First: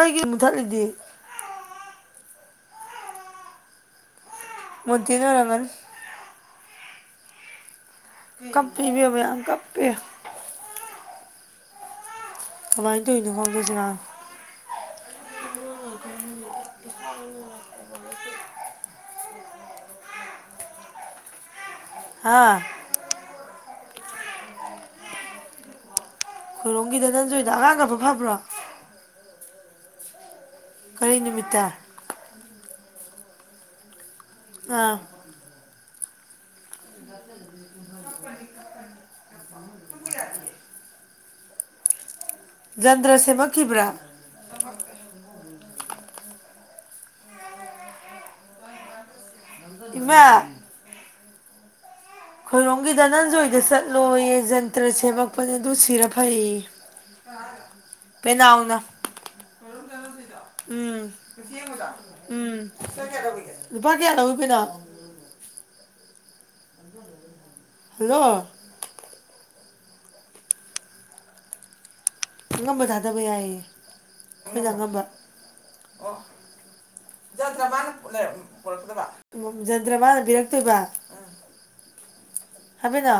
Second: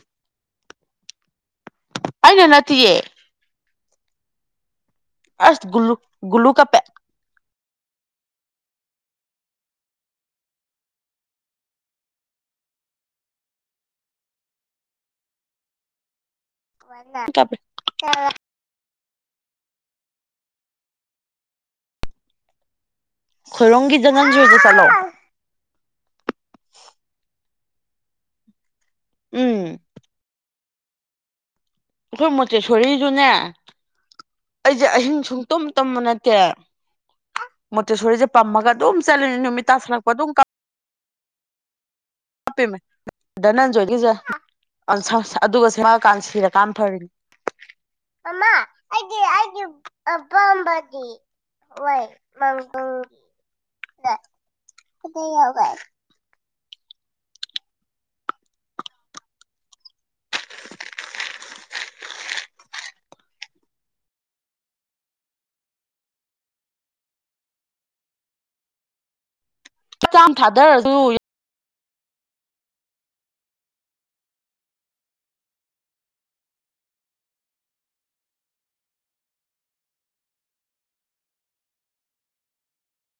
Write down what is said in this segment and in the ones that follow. ꯑꯩꯒꯤ ꯃꯨꯊꯠꯂꯤꯗꯤ ꯑꯩꯅ ꯅꯠꯇꯌꯦ ꯃꯣꯟꯇꯦꯅ ꯑꯔꯊ ꯑꯣꯏꯔꯝꯒꯅꯤ ꯨ ꯒꯂꯨ ꯀ ꯄꯦꯛ ꯀꯞꯄꯤꯕꯤꯕ ꯀꯞꯀꯦ ꯊꯃꯥꯏꯗꯅ ꯐꯗꯗꯅ [inaudible] ꯍꯥꯥ ꯈꯔꯒꯤ ꯅꯟꯖꯗ ꯆꯂꯣ ꯈꯣꯏꯔꯣꯒꯤꯗ ꯅꯟꯖꯣꯏꯗ ꯑꯉꯥꯡ ꯈꯕꯨ ꯐꯕ꯭ꯔꯣ ꯎꯝ ꯀꯔꯤ ꯅꯨꯃꯤꯠꯇ ꯑꯩꯈꯣꯏ ꯃꯣꯇꯦꯁꯣꯔꯤꯁꯨꯅꯦ ꯑꯩꯁꯦ ꯑꯥ ꯑꯍꯤꯡ ꯁꯨꯡꯇꯨꯝ ꯇꯝꯕ ꯅꯠꯇꯦ ꯃꯣꯇꯦꯁꯣꯔꯤꯁꯦ ꯄꯝꯃꯒ ꯑꯗꯨꯝ ꯆꯠꯂꯨꯅꯤ ꯅꯨꯃꯤꯠ ꯇꯥꯥꯁꯜꯂꯛꯄ ꯑꯗꯨꯝ ꯍꯥꯞꯄꯤꯃꯦ ꯖꯟꯇ꯭ꯔ ꯁꯦꯝꯃꯛꯈꯤꯕ꯭ꯔꯥ ꯙꯅꯟꯖꯣꯏꯒꯤꯁꯦ ꯑꯗꯨꯒ ꯀꯁꯤꯔꯀꯥ ꯐꯔꯤ ꯃꯃ ꯑꯩ ꯏꯃꯥ ꯑꯄꯥ ꯑꯝꯕꯗꯤ ꯋꯥꯏ ꯈꯣꯏꯔꯣꯝꯒꯤ ꯅꯟꯖꯣꯏꯗ ꯆꯠꯂꯣꯏꯌꯦ ꯖꯟꯇ꯭ꯔ ꯁꯦꯝꯃꯛꯄꯅꯦ ꯑꯗꯨ ꯁꯤꯔ ꯐꯩꯌꯦ ꯄꯅꯎꯅ ꯎꯝ ꯎꯝ ꯅꯨꯄꯥ ꯀꯌꯥꯅꯕꯨꯕꯅ ꯍ ꯍꯜꯂꯣ ꯆꯆꯥꯝ ꯊꯥꯗꯔꯁꯨ ꯑꯉꯝꯕ ꯊꯥꯗꯕ ꯌꯥꯏꯌꯦ ꯅꯣꯏꯅ ꯑꯉꯝꯕ ꯖꯟꯇ꯭ꯔ ꯃꯥꯅ ꯄꯤꯔꯛꯇꯣꯏꯕ ꯍꯥꯏꯕꯤꯗ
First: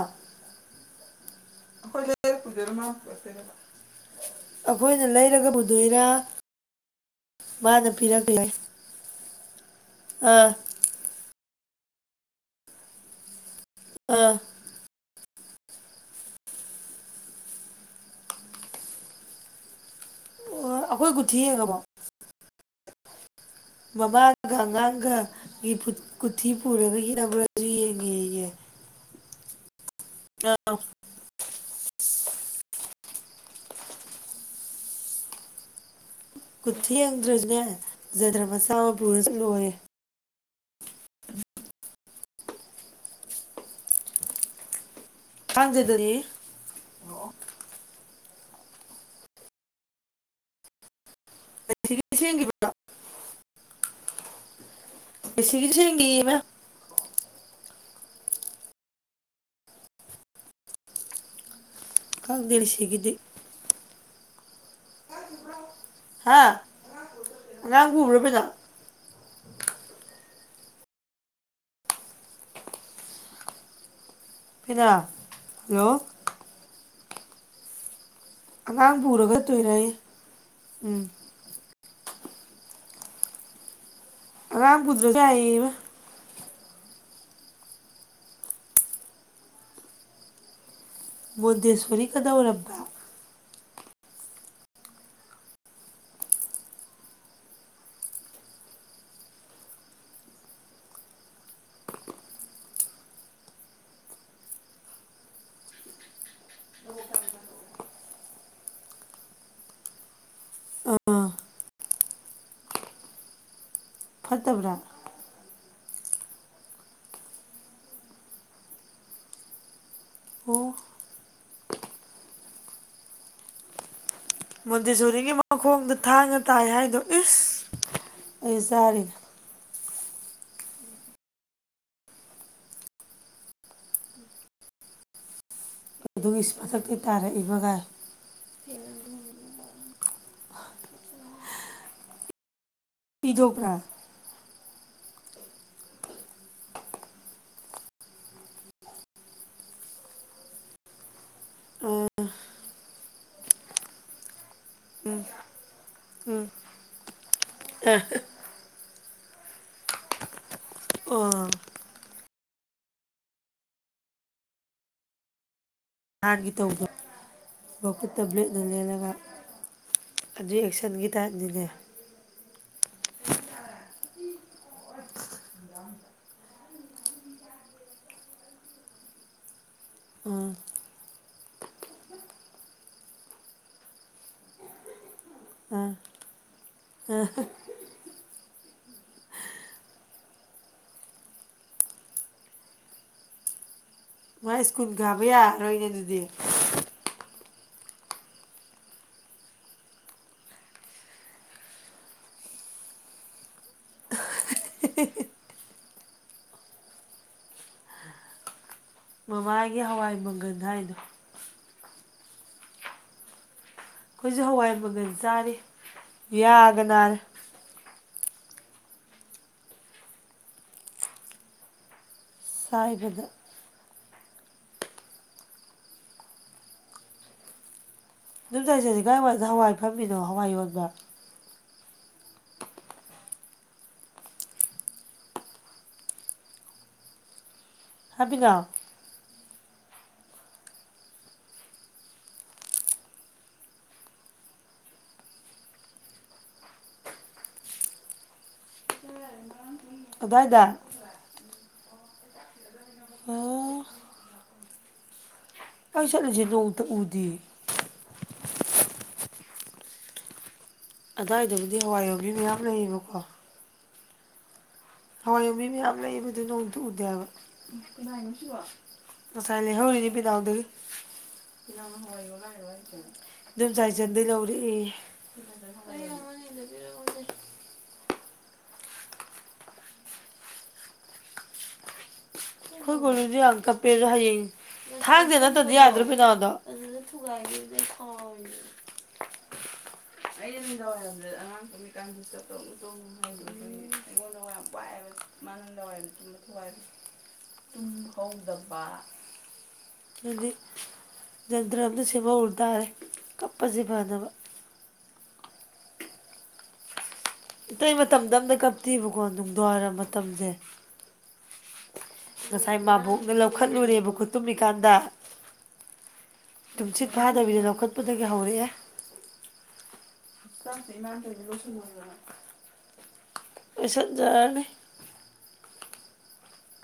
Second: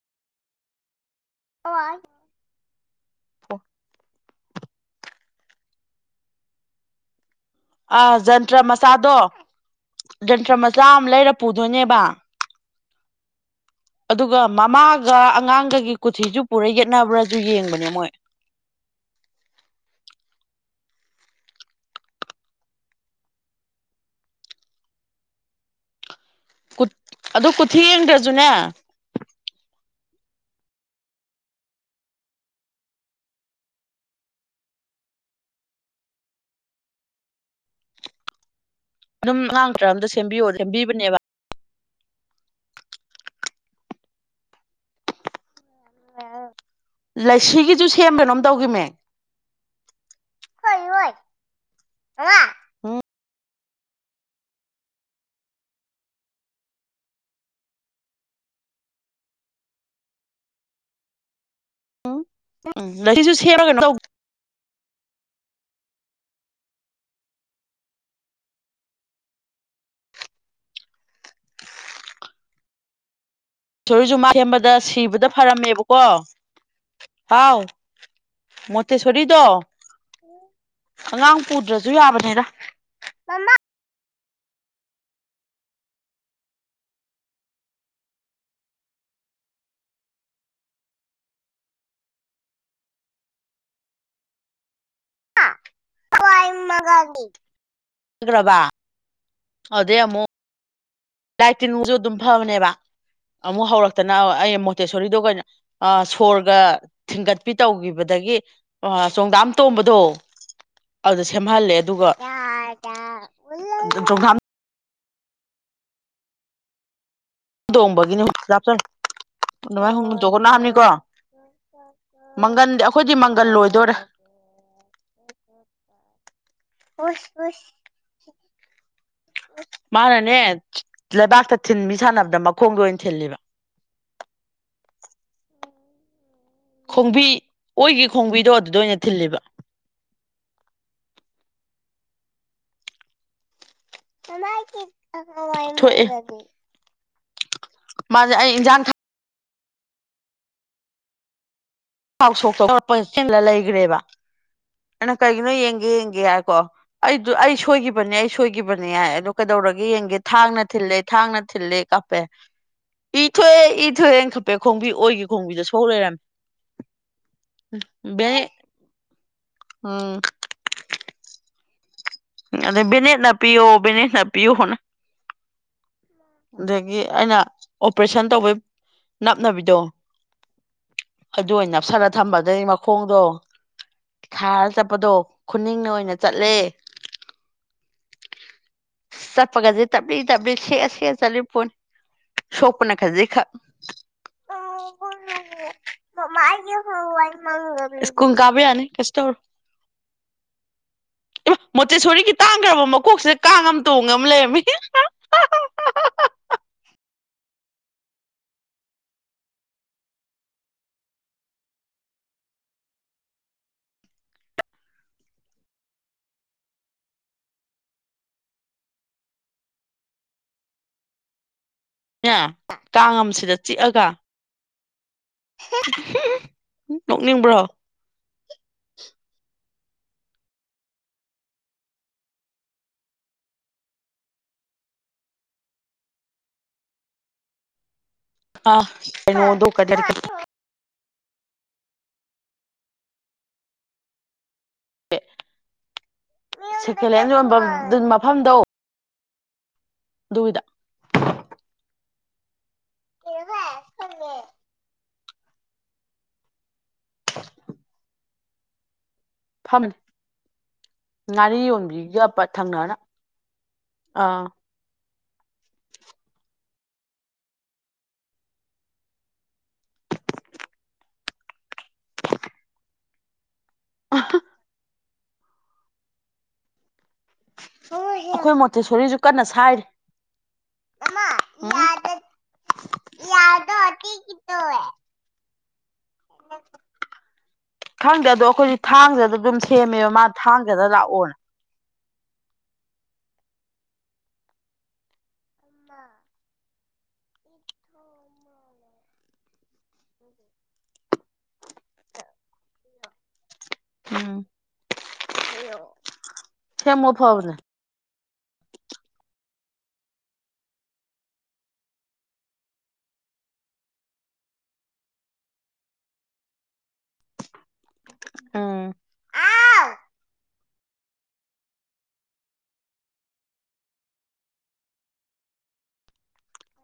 ꯑ ꯂꯩ ꯄꯨꯖꯔꯃ ꯑꯩꯈꯣꯏꯅ ꯂꯩꯔꯒꯕꯨꯗꯣꯏꯔꯥ ꯑꯥ ꯖꯟꯇ꯭ꯔ ꯃꯆꯥꯗꯣ ꯑꯥ ꯖꯟꯇ꯭ꯔ ꯃꯆꯥ ꯑꯃ ꯂꯩꯔ ꯄꯨꯗꯣꯏꯅꯦꯕ ꯑꯥ ꯑꯗꯨꯒ ꯃꯃꯥꯒ ꯑꯗꯨꯒ ꯑꯉꯥꯡꯒꯒꯤ ꯀꯣꯊꯤꯁꯨ ꯄꯨꯔ ꯌꯦꯠꯅꯕ꯭ꯔꯁꯨ ꯌꯦꯡꯕꯅꯦ ꯃꯣꯏ ꯑꯩꯈꯣꯏ ꯀꯨꯊꯤ ꯌꯦꯡ ꯉꯥ ꯕꯣ ꯃꯃꯥꯒ ꯑꯉꯥꯡꯒꯒꯤ ꯀꯨꯊꯤ ꯄꯨꯔꯒ ꯑꯗꯨ ꯌꯦꯡꯅꯕ꯭ꯔꯁꯨ ꯀꯊꯦꯡꯗ꯭ꯔꯁꯨꯅꯦ ꯑ ꯀꯨꯔꯊꯤꯗ꯭ꯔꯅꯦ ꯗ꯭ꯔꯁꯤ ꯑꯗꯨꯝ ꯉꯥꯡꯗ꯭ꯔ ꯑꯝꯗ ꯁꯦꯝꯕꯤꯌꯣ ꯁꯦꯝꯕꯤꯕꯅꯦꯕ ꯊꯥꯡꯖꯗꯅꯤ ꯂꯁꯤꯒꯤ ꯁꯦꯝꯕꯅꯣꯝ ꯇꯧꯈꯤꯕꯅꯦ ꯍꯣꯏ ꯁꯤ ꯌꯦꯤꯣ ꯏ ꯁꯤꯒꯤꯗꯤ ꯆꯪꯒꯤ ꯈꯪꯗꯦ ꯂꯤꯁꯤꯒꯤꯗꯤ ꯎꯁꯨ ꯁꯦꯔ ꯍꯥ ꯑ ꯕ꯭ꯔꯕꯖ ꯁꯔꯤꯁꯨ ꯃꯥ ꯁꯦꯝꯕꯗ ꯄꯦꯅꯥ ꯁꯤꯕꯗ ꯍꯜꯂꯣ ꯐꯔꯝꯃꯦꯕꯀꯣ ꯍꯥꯎ ꯃꯣꯠꯇꯦ ꯑꯉꯥꯡ ꯄꯨꯔꯒ ꯁꯣꯔꯤꯗꯣ ꯆꯠꯇꯣꯏꯔꯌꯦ ꯎꯝ ꯑꯉꯥꯡ ꯄꯨꯗ꯭ꯔ ꯖ ꯌꯥꯕꯅꯤ ꯔꯝꯀꯨꯗꯔ ꯆꯏꯕ ꯃꯣꯟꯗꯦꯁꯣꯔꯤ ꯀꯗꯧꯔꯕ ꯕ ꯑꯗꯨꯦꯃꯣ ꯂꯥꯏ ꯇꯤꯟꯅꯨꯡꯁꯨ ꯑꯗꯨꯝ ꯐꯕꯅꯦꯕ ꯑꯃꯨꯛ ꯍꯧꯔꯛꯇꯅ ꯑꯩ ꯃꯣꯇꯦꯁꯣꯔꯤꯗꯣ ꯑꯩꯈꯩꯅꯣ ꯁꯣꯔꯒ ꯊꯤꯡꯒꯠꯄꯤ ꯇꯧꯈꯤꯕꯗ ꯑꯗꯒꯤ ꯆꯣꯡꯗꯥꯝ ꯇꯣꯝꯕꯗꯣ ꯑꯗꯨꯗ ꯑꯥ ꯁꯦꯝꯍꯜꯂꯦ ꯑꯗꯨꯒ ꯆꯣꯡꯊꯥꯝ ꯐꯠꯇꯕ꯭ꯔꯥ ꯇꯣꯡꯕꯒꯤꯅꯤꯥꯞꯆꯔ ꯅꯣꯡꯃꯥꯏ ꯍꯨ ꯇꯣꯡꯈ ꯑꯣ ꯝꯅꯤꯀꯣ ꯃꯪꯒꯟꯗꯤ ꯑꯩꯈꯣꯏꯗꯤ ꯃꯪꯒꯜ ꯂꯣꯏꯗꯣꯏꯣꯔꯦ ꯃꯨꯗꯦꯁꯣꯔꯤꯒꯤ ꯃꯈꯣꯡꯗ ꯊꯥꯡꯅ ꯇꯥꯏ ꯍꯥꯏꯗꯣ ꯏꯁ ꯑꯩ ꯆꯥꯔꯤꯦ ꯃꯥꯅꯅꯦ ꯂꯩꯕꯥꯛꯇ ꯊꯤꯟ ꯃꯤ ꯁꯥꯟꯅꯕꯗ ꯃꯈꯣꯡꯒꯤ ꯑꯣꯏꯅ ꯊꯤꯜꯂꯤꯕ [unintelligible] ꯑꯗꯨꯒꯤ ꯃꯊꯛꯇꯩ ꯈꯣꯡꯕꯤ ꯇꯥꯔꯛꯏꯕ ꯒꯥꯏ ꯑꯣꯏꯈꯤ ꯈꯣꯡꯕꯤꯗꯣ ꯑꯗꯨꯗ ꯑꯣꯏꯅ ꯊꯤꯜꯂꯤꯕ ꯆꯤꯖꯣꯄ꯭ꯔ ꯥꯏ ꯋꯥꯦ ꯃꯥꯖ ꯑꯩ ꯏꯖꯥꯟ ꯈ ꯜꯂ ꯂꯩꯈ꯭ꯔꯦꯕ ꯑꯩꯅ ꯀꯩꯒꯤꯅꯣ ꯌꯦꯡꯒꯦ ꯌꯦꯡꯒꯦ ꯍꯥꯏꯀꯣ ꯑꯩꯗ ꯑꯩ ꯁꯣꯏꯈꯤꯕꯅꯤ ꯑꯩ ꯁꯣꯏꯈꯤꯕꯅꯤ ꯌꯥꯏ ꯑꯗꯨ ꯀꯩꯗꯧꯔꯒꯦ ꯌꯦꯡꯒꯦ ꯊꯥꯡꯅ ꯊꯤꯜꯂꯦ ꯊꯥꯡꯅ ꯑꯣ ꯊꯤꯜꯂꯦ ꯀꯞꯄꯦ ꯏ ꯊꯣꯛꯑꯦ ꯏ ꯊꯣꯛꯑꯦꯅ ꯈꯄꯦ ꯈꯣꯡꯕꯤ ꯑꯣꯏꯒ ꯈꯣꯡꯕꯤꯗꯁꯨ ꯍꯥꯏꯒꯤ ꯇꯧꯗ ꯚꯕꯨꯨ ꯕꯦꯅꯦꯠ ꯇꯕ꯭ꯂꯦꯠꯗꯨ ꯂꯦꯜꯂꯒ ꯑꯗꯨ ꯑꯦꯛꯁꯟꯒꯤ ꯇꯥꯏ ꯑꯗꯨꯒꯦ ꯑꯗ ꯕꯤꯅꯦꯠ ꯅ ꯄꯤꯌꯣ ꯕꯤꯅꯦꯠ ꯅ ꯄꯤꯌꯣ ꯍꯅ ꯑꯗꯒꯤ ꯑꯩꯅ ꯑꯣꯄꯔꯦꯁꯟ ꯇꯧꯕꯩ ꯅꯞꯅꯕꯤꯗꯣ ꯎꯝ ꯑꯗꯨ ꯑꯣꯏꯅ ꯅꯞꯁꯜꯂꯒ ꯊꯝꯕꯗꯩ ꯃꯈꯣꯡꯗꯣ ꯈꯥꯔ ꯆꯠꯄꯗꯣ ꯈꯨꯅꯤꯡꯅ ꯑꯣꯏꯅ ꯆꯠꯂꯦ ꯑ ꯆꯠꯄꯒꯁꯦ ꯇꯞꯂꯤ ꯇꯞꯂꯤ ꯁꯦꯑ ꯁꯦ ꯆꯠꯂꯤ ꯐꯣꯅꯤ ꯁꯣꯄꯅ ꯈꯖꯤꯦ ꯈ ꯃꯥ ꯁ꯭ꯀꯨꯜ ꯀꯥꯕ ꯌꯥꯔꯔꯣꯏꯅꯦ ꯑꯗꯨꯗꯤ ꯀꯨꯨꯝ ꯀꯥꯕ ꯌꯥꯅꯤ ꯀꯁꯇꯔ ꯏꯕ ꯃꯣꯆꯦꯁꯣꯔꯤꯒꯤ ꯇꯥꯡꯈ꯭ꯔꯕ ꯃꯀꯣꯛꯁꯤꯗ ꯀꯥꯡ ꯑꯃ ꯇꯣꯡ ꯑꯃ ꯂꯩꯔꯝꯃꯤ ꯃꯃꯥꯒꯤ ꯍꯋꯥꯏ ꯃꯪꯒꯟ ꯍꯥꯏꯅꯣ ꯑꯩꯈꯣꯏꯁꯨ ꯍꯋꯥꯏ ꯃꯪꯒ ꯆꯥꯔꯤ ꯌꯥꯒ ꯅꯥꯔꯦ ꯑꯦ ꯆꯥꯏꯕꯗ ꯀꯥꯡꯝꯁꯤꯗ ꯆꯤꯛꯑꯒ ꯅꯣꯛꯅꯤꯡꯕ꯭ꯔꯣ ꯖꯩꯁꯗꯤ ꯀꯥꯏ ꯋꯥꯗ ꯍꯋꯥꯏ ꯐꯝꯃꯤꯅꯣ ꯍꯋꯥꯏ ꯌꯣꯟꯕ꯭ꯔ ꯍꯥꯏꯕꯤꯅꯣ ꯑ ꯀꯗ ꯀꯔ ꯁꯦꯀꯦꯟ ꯍꯦꯟ ꯌꯣꯟꯕ ꯃꯐꯝꯗꯣ ꯑꯗꯨꯚꯥꯏꯗꯗꯥ ꯑꯗꯨꯒꯤꯗ ꯑꯣ ꯀꯩꯁꯠꯂꯁꯤ ꯅ ꯎ ꯎꯗꯤ ꯐꯝꯅꯤ ꯉꯥꯔꯤ ꯑꯗꯥꯏꯗꯕꯨꯗꯤ ꯍꯋꯥꯏ ꯌꯣꯟꯕꯤ ꯌꯣꯟꯕꯤꯒꯞꯄ ꯃꯌꯥꯝ ꯊꯪꯅꯅ ꯂꯩꯌꯦꯕꯀꯣ ꯑꯥ ꯍꯋꯥꯏ ꯌꯕꯤ ꯃꯌꯥꯝ ꯂꯩꯕ ꯑꯗꯨ ꯅꯣꯡꯗ ꯎꯗꯦ ꯍꯥꯏꯕ ꯐꯁꯥꯏꯜꯂꯤ ꯍꯧꯔꯤꯅꯤ ꯄꯤꯗꯥ ꯑꯣꯗ ꯝꯆꯥꯏꯖꯟꯗꯒꯤꯩ ꯂꯧꯔꯛꯏ ꯑꯩꯈꯣꯏ ꯃꯣꯊꯦꯁꯣꯔꯤꯁꯨ ꯀꯟꯅ ꯁꯥꯏꯔꯤꯦ ꯑ ꯑꯩꯈꯣꯏ ꯒꯨꯔꯨꯁꯨ ꯌꯥꯝ ꯀꯞꯄꯦꯁꯨ ꯍꯌꯦꯡ ꯊꯥꯡꯗꯦ ꯅꯠꯇ꯭ꯔꯗꯤ ꯌꯥꯗ꯭ꯔꯣ ꯄꯩꯅꯥꯗꯣ ꯈꯪꯗꯦ ꯑꯗꯣ ꯑꯩꯈꯣꯏꯗꯤ ꯊꯥꯡꯖꯗ ꯑꯗꯨꯝ ꯁꯦꯝꯃꯦꯕ ꯃꯥꯅ ꯊꯥꯡꯖꯗ ꯂꯥꯛꯑꯣꯅꯦ ꯀꯥꯡꯕꯨ ꯆ ꯇꯧ ꯇꯣꯡ ꯍ ꯑꯩꯉꯣꯟꯗ ꯌꯥꯝ ꯋꯥꯏꯑꯦꯕ ꯃꯥꯅꯗꯋꯥꯏꯕ ꯆꯨꯝꯅ ꯊꯨꯋꯥꯏꯕꯁꯦ ꯇꯨꯡꯍꯧꯗꯕ ꯀꯗꯤ ꯗ꯭ꯔꯗ ꯁꯤꯃ ꯎꯔꯗꯥ ꯀꯞꯄꯁꯦ ꯐꯗꯕ ꯍꯦ ꯃ ꯐꯥꯎꯅꯦ ꯑꯇꯩ ꯃꯇꯝꯗ ꯑꯃꯇ ꯀꯞꯄꯤꯤꯕꯀꯣ ꯅꯨꯡꯗꯋꯥꯏꯔ ꯃꯇꯝꯁꯦ ꯉꯁꯥꯏ ꯃꯥꯕꯣꯛꯅ ꯂꯧꯈꯠꯂꯨꯔꯦꯕ ꯈꯨꯠꯇꯨꯝꯃꯤꯀꯥꯟꯗ ꯅꯨꯡꯁꯤꯤꯠ ꯐꯥꯗꯕꯤꯗ ꯂꯧꯈꯠꯄꯗꯒꯤ ꯍꯧꯔꯛꯑꯦ ꯎꯝ ꯆꯁ ꯏꯃꯥꯟꯗꯅ ꯂꯁꯗꯣ ꯂꯣꯏꯁꯤꯟꯅꯖꯔꯅꯤ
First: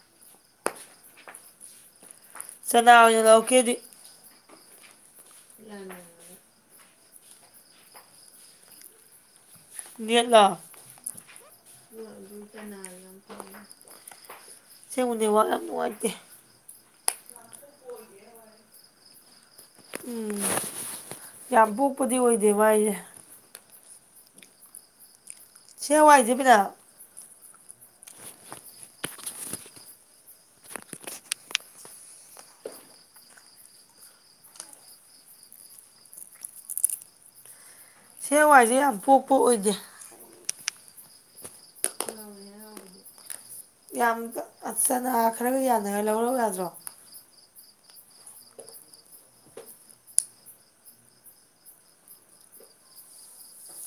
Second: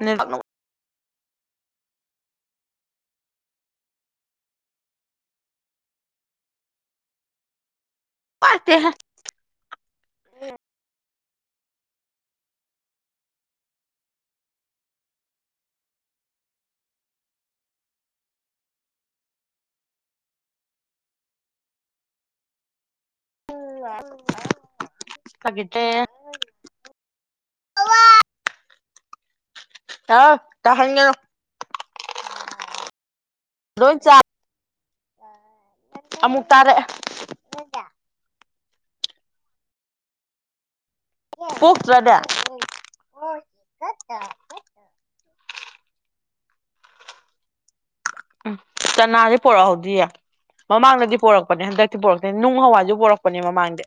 ꯅꯥꯛ ꯆꯅꯥ ꯑꯣꯏꯅ ꯂꯧꯀꯦꯗꯤ ꯏ ꯄꯔꯇ ꯍꯥꯏ ꯅꯂ ꯁꯤꯦꯡꯕꯨꯅꯦꯕ ꯌꯥꯝ ꯅꯨꯡꯉꯥꯏꯇꯦ ꯎꯝ ꯌꯥꯝ ꯄꯣꯛꯄꯗꯤ ꯑꯣꯏꯗꯦꯕ ꯑꯩꯁꯦ ꯎ ꯁꯦꯋꯥꯏꯗꯦꯕꯤꯗ ꯑꯋꯥꯏ ꯑ ꯇꯥ ꯍꯪꯒꯅꯣ ꯂꯣꯏ ꯆ ꯑꯃꯨꯛ ꯇꯥꯔꯦꯑꯦ ꯍꯦꯋꯥꯏꯁꯦ ꯌꯥꯝ ꯄꯣꯛꯄ ꯑꯣꯏꯗꯦ ꯀꯣꯛꯣꯛ ꯔꯗ ꯌꯥꯝꯅ ꯈꯔꯒ ꯌꯥꯅꯔ ꯂꯧꯔꯣ ꯌꯥꯗ꯭ꯔꯣ ꯆꯅꯥꯗꯤ ꯄꯣꯂ ꯍꯧꯗꯤ ꯃꯃꯥꯡꯗꯗꯤ ꯄꯣꯔꯛꯄꯅꯦ ꯍꯟꯗꯛꯇꯤ ꯄꯣꯔꯛꯇꯅꯤ ꯅꯨꯡ ꯍꯋꯥꯏꯁꯨ ꯄꯣꯔꯛꯄꯅꯦ ꯃꯃꯥꯡꯗ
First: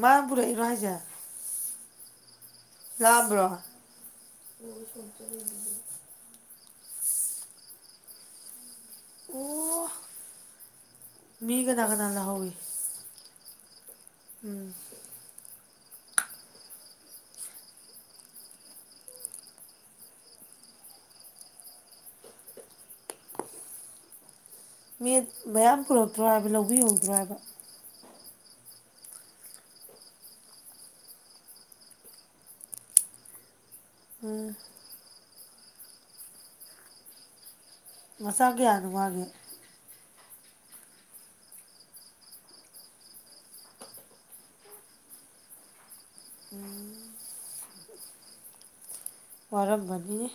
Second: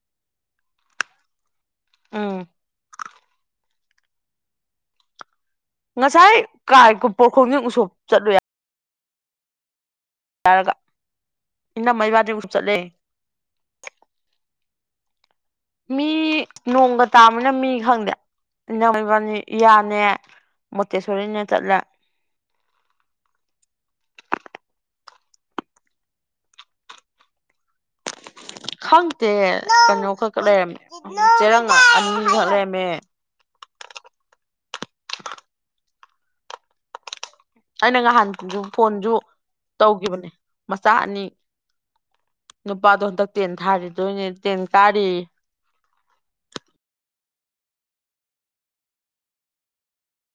ꯃ ꯄꯨꯔ ꯏꯔ ꯍꯥꯏꯖꯔ ꯑꯥ ꯂꯥꯕ꯭ꯔꯣ ꯉꯁꯥꯏ ꯀꯥꯏ ꯄꯣꯔꯈꯣꯡꯖꯤꯤꯡ ꯎꯁꯣꯞ ꯆꯠꯂꯨ ꯌꯥꯏ ꯑꯣ ꯌꯥꯔꯒ ꯃꯤ ꯀꯅꯥ ꯏꯅꯝ ꯀꯅꯥ ꯃꯩꯕꯥꯗꯒꯁꯨꯨꯞ ꯂꯥꯛꯍꯧꯏ ꯆꯠꯂꯦ ꯎꯝ ꯃꯤ ꯅꯣꯡꯒ ꯇꯥꯕꯅ ꯃꯤ ꯈꯪꯗꯦ ꯅꯪꯃꯤꯕꯅꯤ ꯏꯌꯥꯅꯦ ꯃꯣꯇꯦꯁꯣꯔꯤꯅꯦ ꯆꯠꯂꯦ ꯃꯤ ꯃꯌꯥꯝ ꯄꯨꯔꯛꯇ꯭ꯔꯣ ꯍꯥꯏꯕ ꯂꯧꯕꯤꯍꯧꯗ꯭ꯔꯣ ꯍꯥꯏꯕ ꯈꯪꯗꯦ ꯀꯩꯅꯣ ꯈꯛ ꯂꯩꯔꯝꯃꯦ ꯆꯦꯔꯪ ꯑꯅꯤ ꯈꯛ ꯂꯩꯔꯝꯃꯦ ꯎꯝ ꯑꯩꯅ ꯃꯆꯥ ꯅꯍꯥꯟꯁꯨ ꯀꯌꯥꯅꯣ ꯐꯣꯟꯁꯨ ꯃꯥꯒꯤ ꯇꯧꯈꯤꯕꯅꯦ ꯃꯆꯥ ꯑꯅꯤ ꯅꯨꯄꯥꯗꯣ ꯍꯟꯗꯛ ꯇꯦꯟ ꯊꯥꯔꯤꯗꯣꯏꯅꯦ ꯇꯦꯟ ꯀꯥꯔꯤ ꯎꯝ ꯋꯥꯔꯝꯚꯅꯤꯅꯤ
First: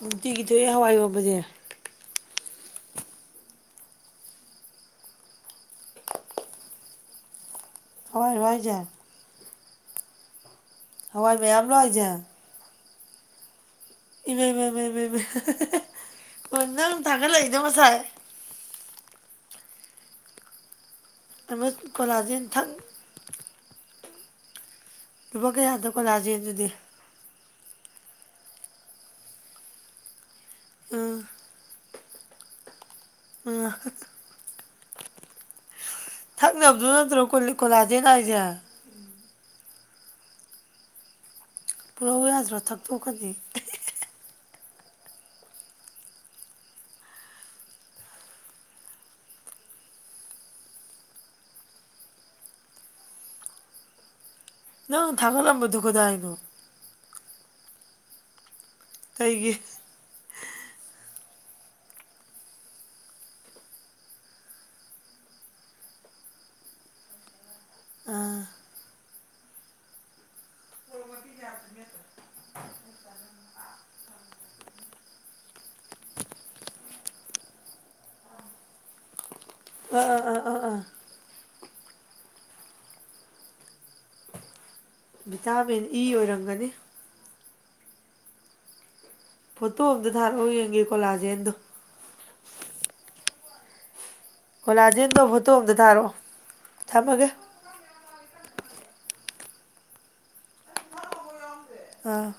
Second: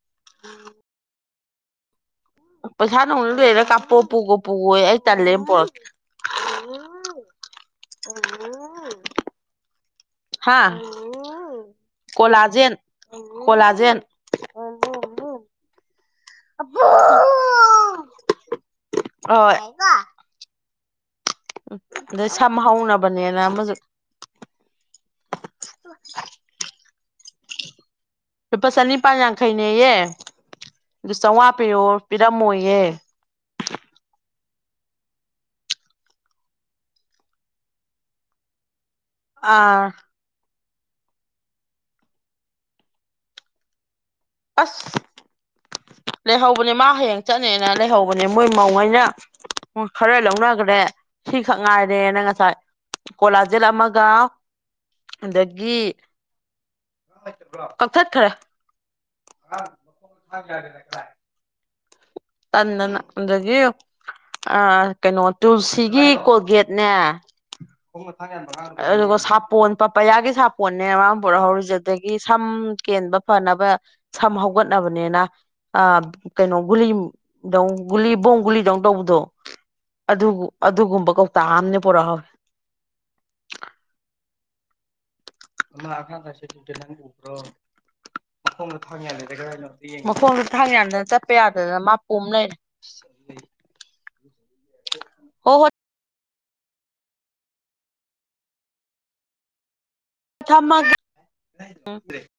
ꯅꯨꯡꯇꯤꯒꯤ ꯊꯣꯛꯑꯦ ꯍꯋꯥꯏ ꯋꯥꯕꯁꯦ ꯄꯩꯁꯥꯗꯧꯅ ꯂꯩꯔꯦ ꯀꯥꯞꯄꯣ ꯄꯨꯈꯣ ꯄꯨꯈꯣꯏ ꯑꯩ ꯇꯜꯂꯦ ꯄꯣꯔꯛꯦ ꯍꯏ ꯍꯣꯏꯖꯥꯛ ꯍꯥ ꯃꯌꯥꯝꯂꯣ ꯍꯥꯏꯁꯦ ꯀꯂꯥꯖ ꯀꯂꯖ ꯏꯕꯦꯝ ꯏꯕ ꯏꯕ ꯏꯕ ꯏꯕ ꯑꯣ ꯅꯪ ꯊꯥꯒꯠꯂꯛꯏꯅꯣ ꯉꯁꯥꯏ ꯑꯣ ꯑꯃ ꯑꯗꯩ ꯀꯣꯂꯥꯖꯦꯟ ꯊꯛ ꯁꯝꯍꯧꯅꯕꯅꯦꯅ ꯑꯃꯁꯨꯛ ꯂꯨꯄꯥ ꯀꯌꯥꯗꯣ ꯀꯣꯂꯥꯁꯦ ꯑꯗꯨꯗꯤ ꯂꯨꯄꯥ ꯆꯅꯤꯄꯥꯥꯟ ꯌꯥꯡꯈꯩꯅꯦꯌꯦ ꯑꯗꯨ ꯎꯝ ꯆꯥꯝꯃꯉꯥ ꯄꯤꯔꯣ ꯄꯤꯔꯝꯃꯣꯏꯌꯦ ꯎꯝ ꯊꯛꯅꯕꯗꯨ ꯅꯠꯇ꯭ꯔꯣꯣ ꯀꯣꯂꯥꯗꯦꯅ ꯑꯩꯏꯁꯦ ꯑꯥ ꯄꯨꯔꯛꯧꯎꯏ ꯌꯥꯗ꯭ꯔꯥ ꯊꯛꯇꯣꯛꯀꯗꯤ ꯑꯁ ꯂꯩꯍꯧꯕꯅꯦ ꯃꯥ ꯍꯌꯦꯡ ꯆꯠꯅꯦꯅ ꯂꯩꯍꯧꯕꯅꯦ ꯃꯣꯏ ꯃꯧꯉꯩꯅ ꯎ ꯈꯔ ꯂꯧꯅꯈ꯭ꯔꯦ ꯁꯤꯈꯛ ꯉꯥꯏꯔꯦꯅ ꯉꯁꯥꯏ ꯀꯣꯂꯥꯖꯦꯜ ꯑꯃꯒ ꯅꯪ ꯊꯥꯒꯠꯂꯝꯕꯗꯨ ꯑꯗꯒꯤ ꯀꯗꯥꯏꯅꯣ ꯀꯛꯊꯠꯈ꯭ꯔꯦ ꯀꯩꯒꯤ ꯇꯗꯅꯒꯣ ꯑ ꯀꯩꯅꯣ ꯇꯨꯜꯁꯤꯒꯤ ꯀꯣꯜꯒꯦꯠꯅꯦ ꯑꯥ ꯑꯗꯨꯒꯣ ꯁꯥꯞꯄꯣ ꯄꯄ ꯌꯥꯒꯦ ꯁꯥꯄ ꯍꯣꯟꯅꯦ ꯃꯥꯡ ꯄꯨꯔꯛꯍꯧꯔꯤꯁꯦ ꯑꯗꯨꯗꯒꯤ ꯁꯝ ꯀꯦꯟꯕ ꯐꯅꯕ ꯁꯝ ꯍꯧꯒꯠꯅꯕꯅꯤꯅ ꯑ ꯀꯩꯅꯣ ꯒꯨꯂꯤ ꯒꯨꯂꯤ ꯕꯣꯡ ꯒꯨꯂꯤꯗꯧ ꯇꯧꯕꯗꯣ ꯑꯥ ꯑꯥ ꯑꯥ ꯑꯥ ꯑꯥ ꯑꯗꯨꯒꯨꯝꯕ ꯀꯧ ꯇ ꯑꯝꯅ ꯄꯣꯔꯥ ꯍ ꯚꯤꯇꯥꯃꯤꯟ ꯏ ꯑꯃꯗꯦ ꯑꯣꯏꯔꯝꯒꯅꯤ ꯇꯗ ꯅꯈ꯭ꯔꯣ ꯐꯣꯇꯣ ꯑꯝꯇ ꯃꯈꯣꯡꯗꯨ ꯊꯥꯔꯛꯑꯣ ꯊꯥꯡ ꯌꯦꯡꯒꯦ ꯌꯥꯟꯗꯅ ꯆꯠꯄ ꯀꯣꯂꯥꯖꯦꯟꯗꯣ ꯌꯥꯗꯗꯅ ꯃꯥ ꯄꯣꯝ ꯂꯩꯔꯦ ꯑꯣꯂꯥꯗꯦꯟꯗꯣ ꯐꯣꯇꯣ ꯍꯣ ꯍꯣꯏ ꯑꯝꯇ ꯊꯥꯔꯛꯑꯣ ꯊꯝꯃꯒꯦ ꯊꯃꯒ ꯑꯥ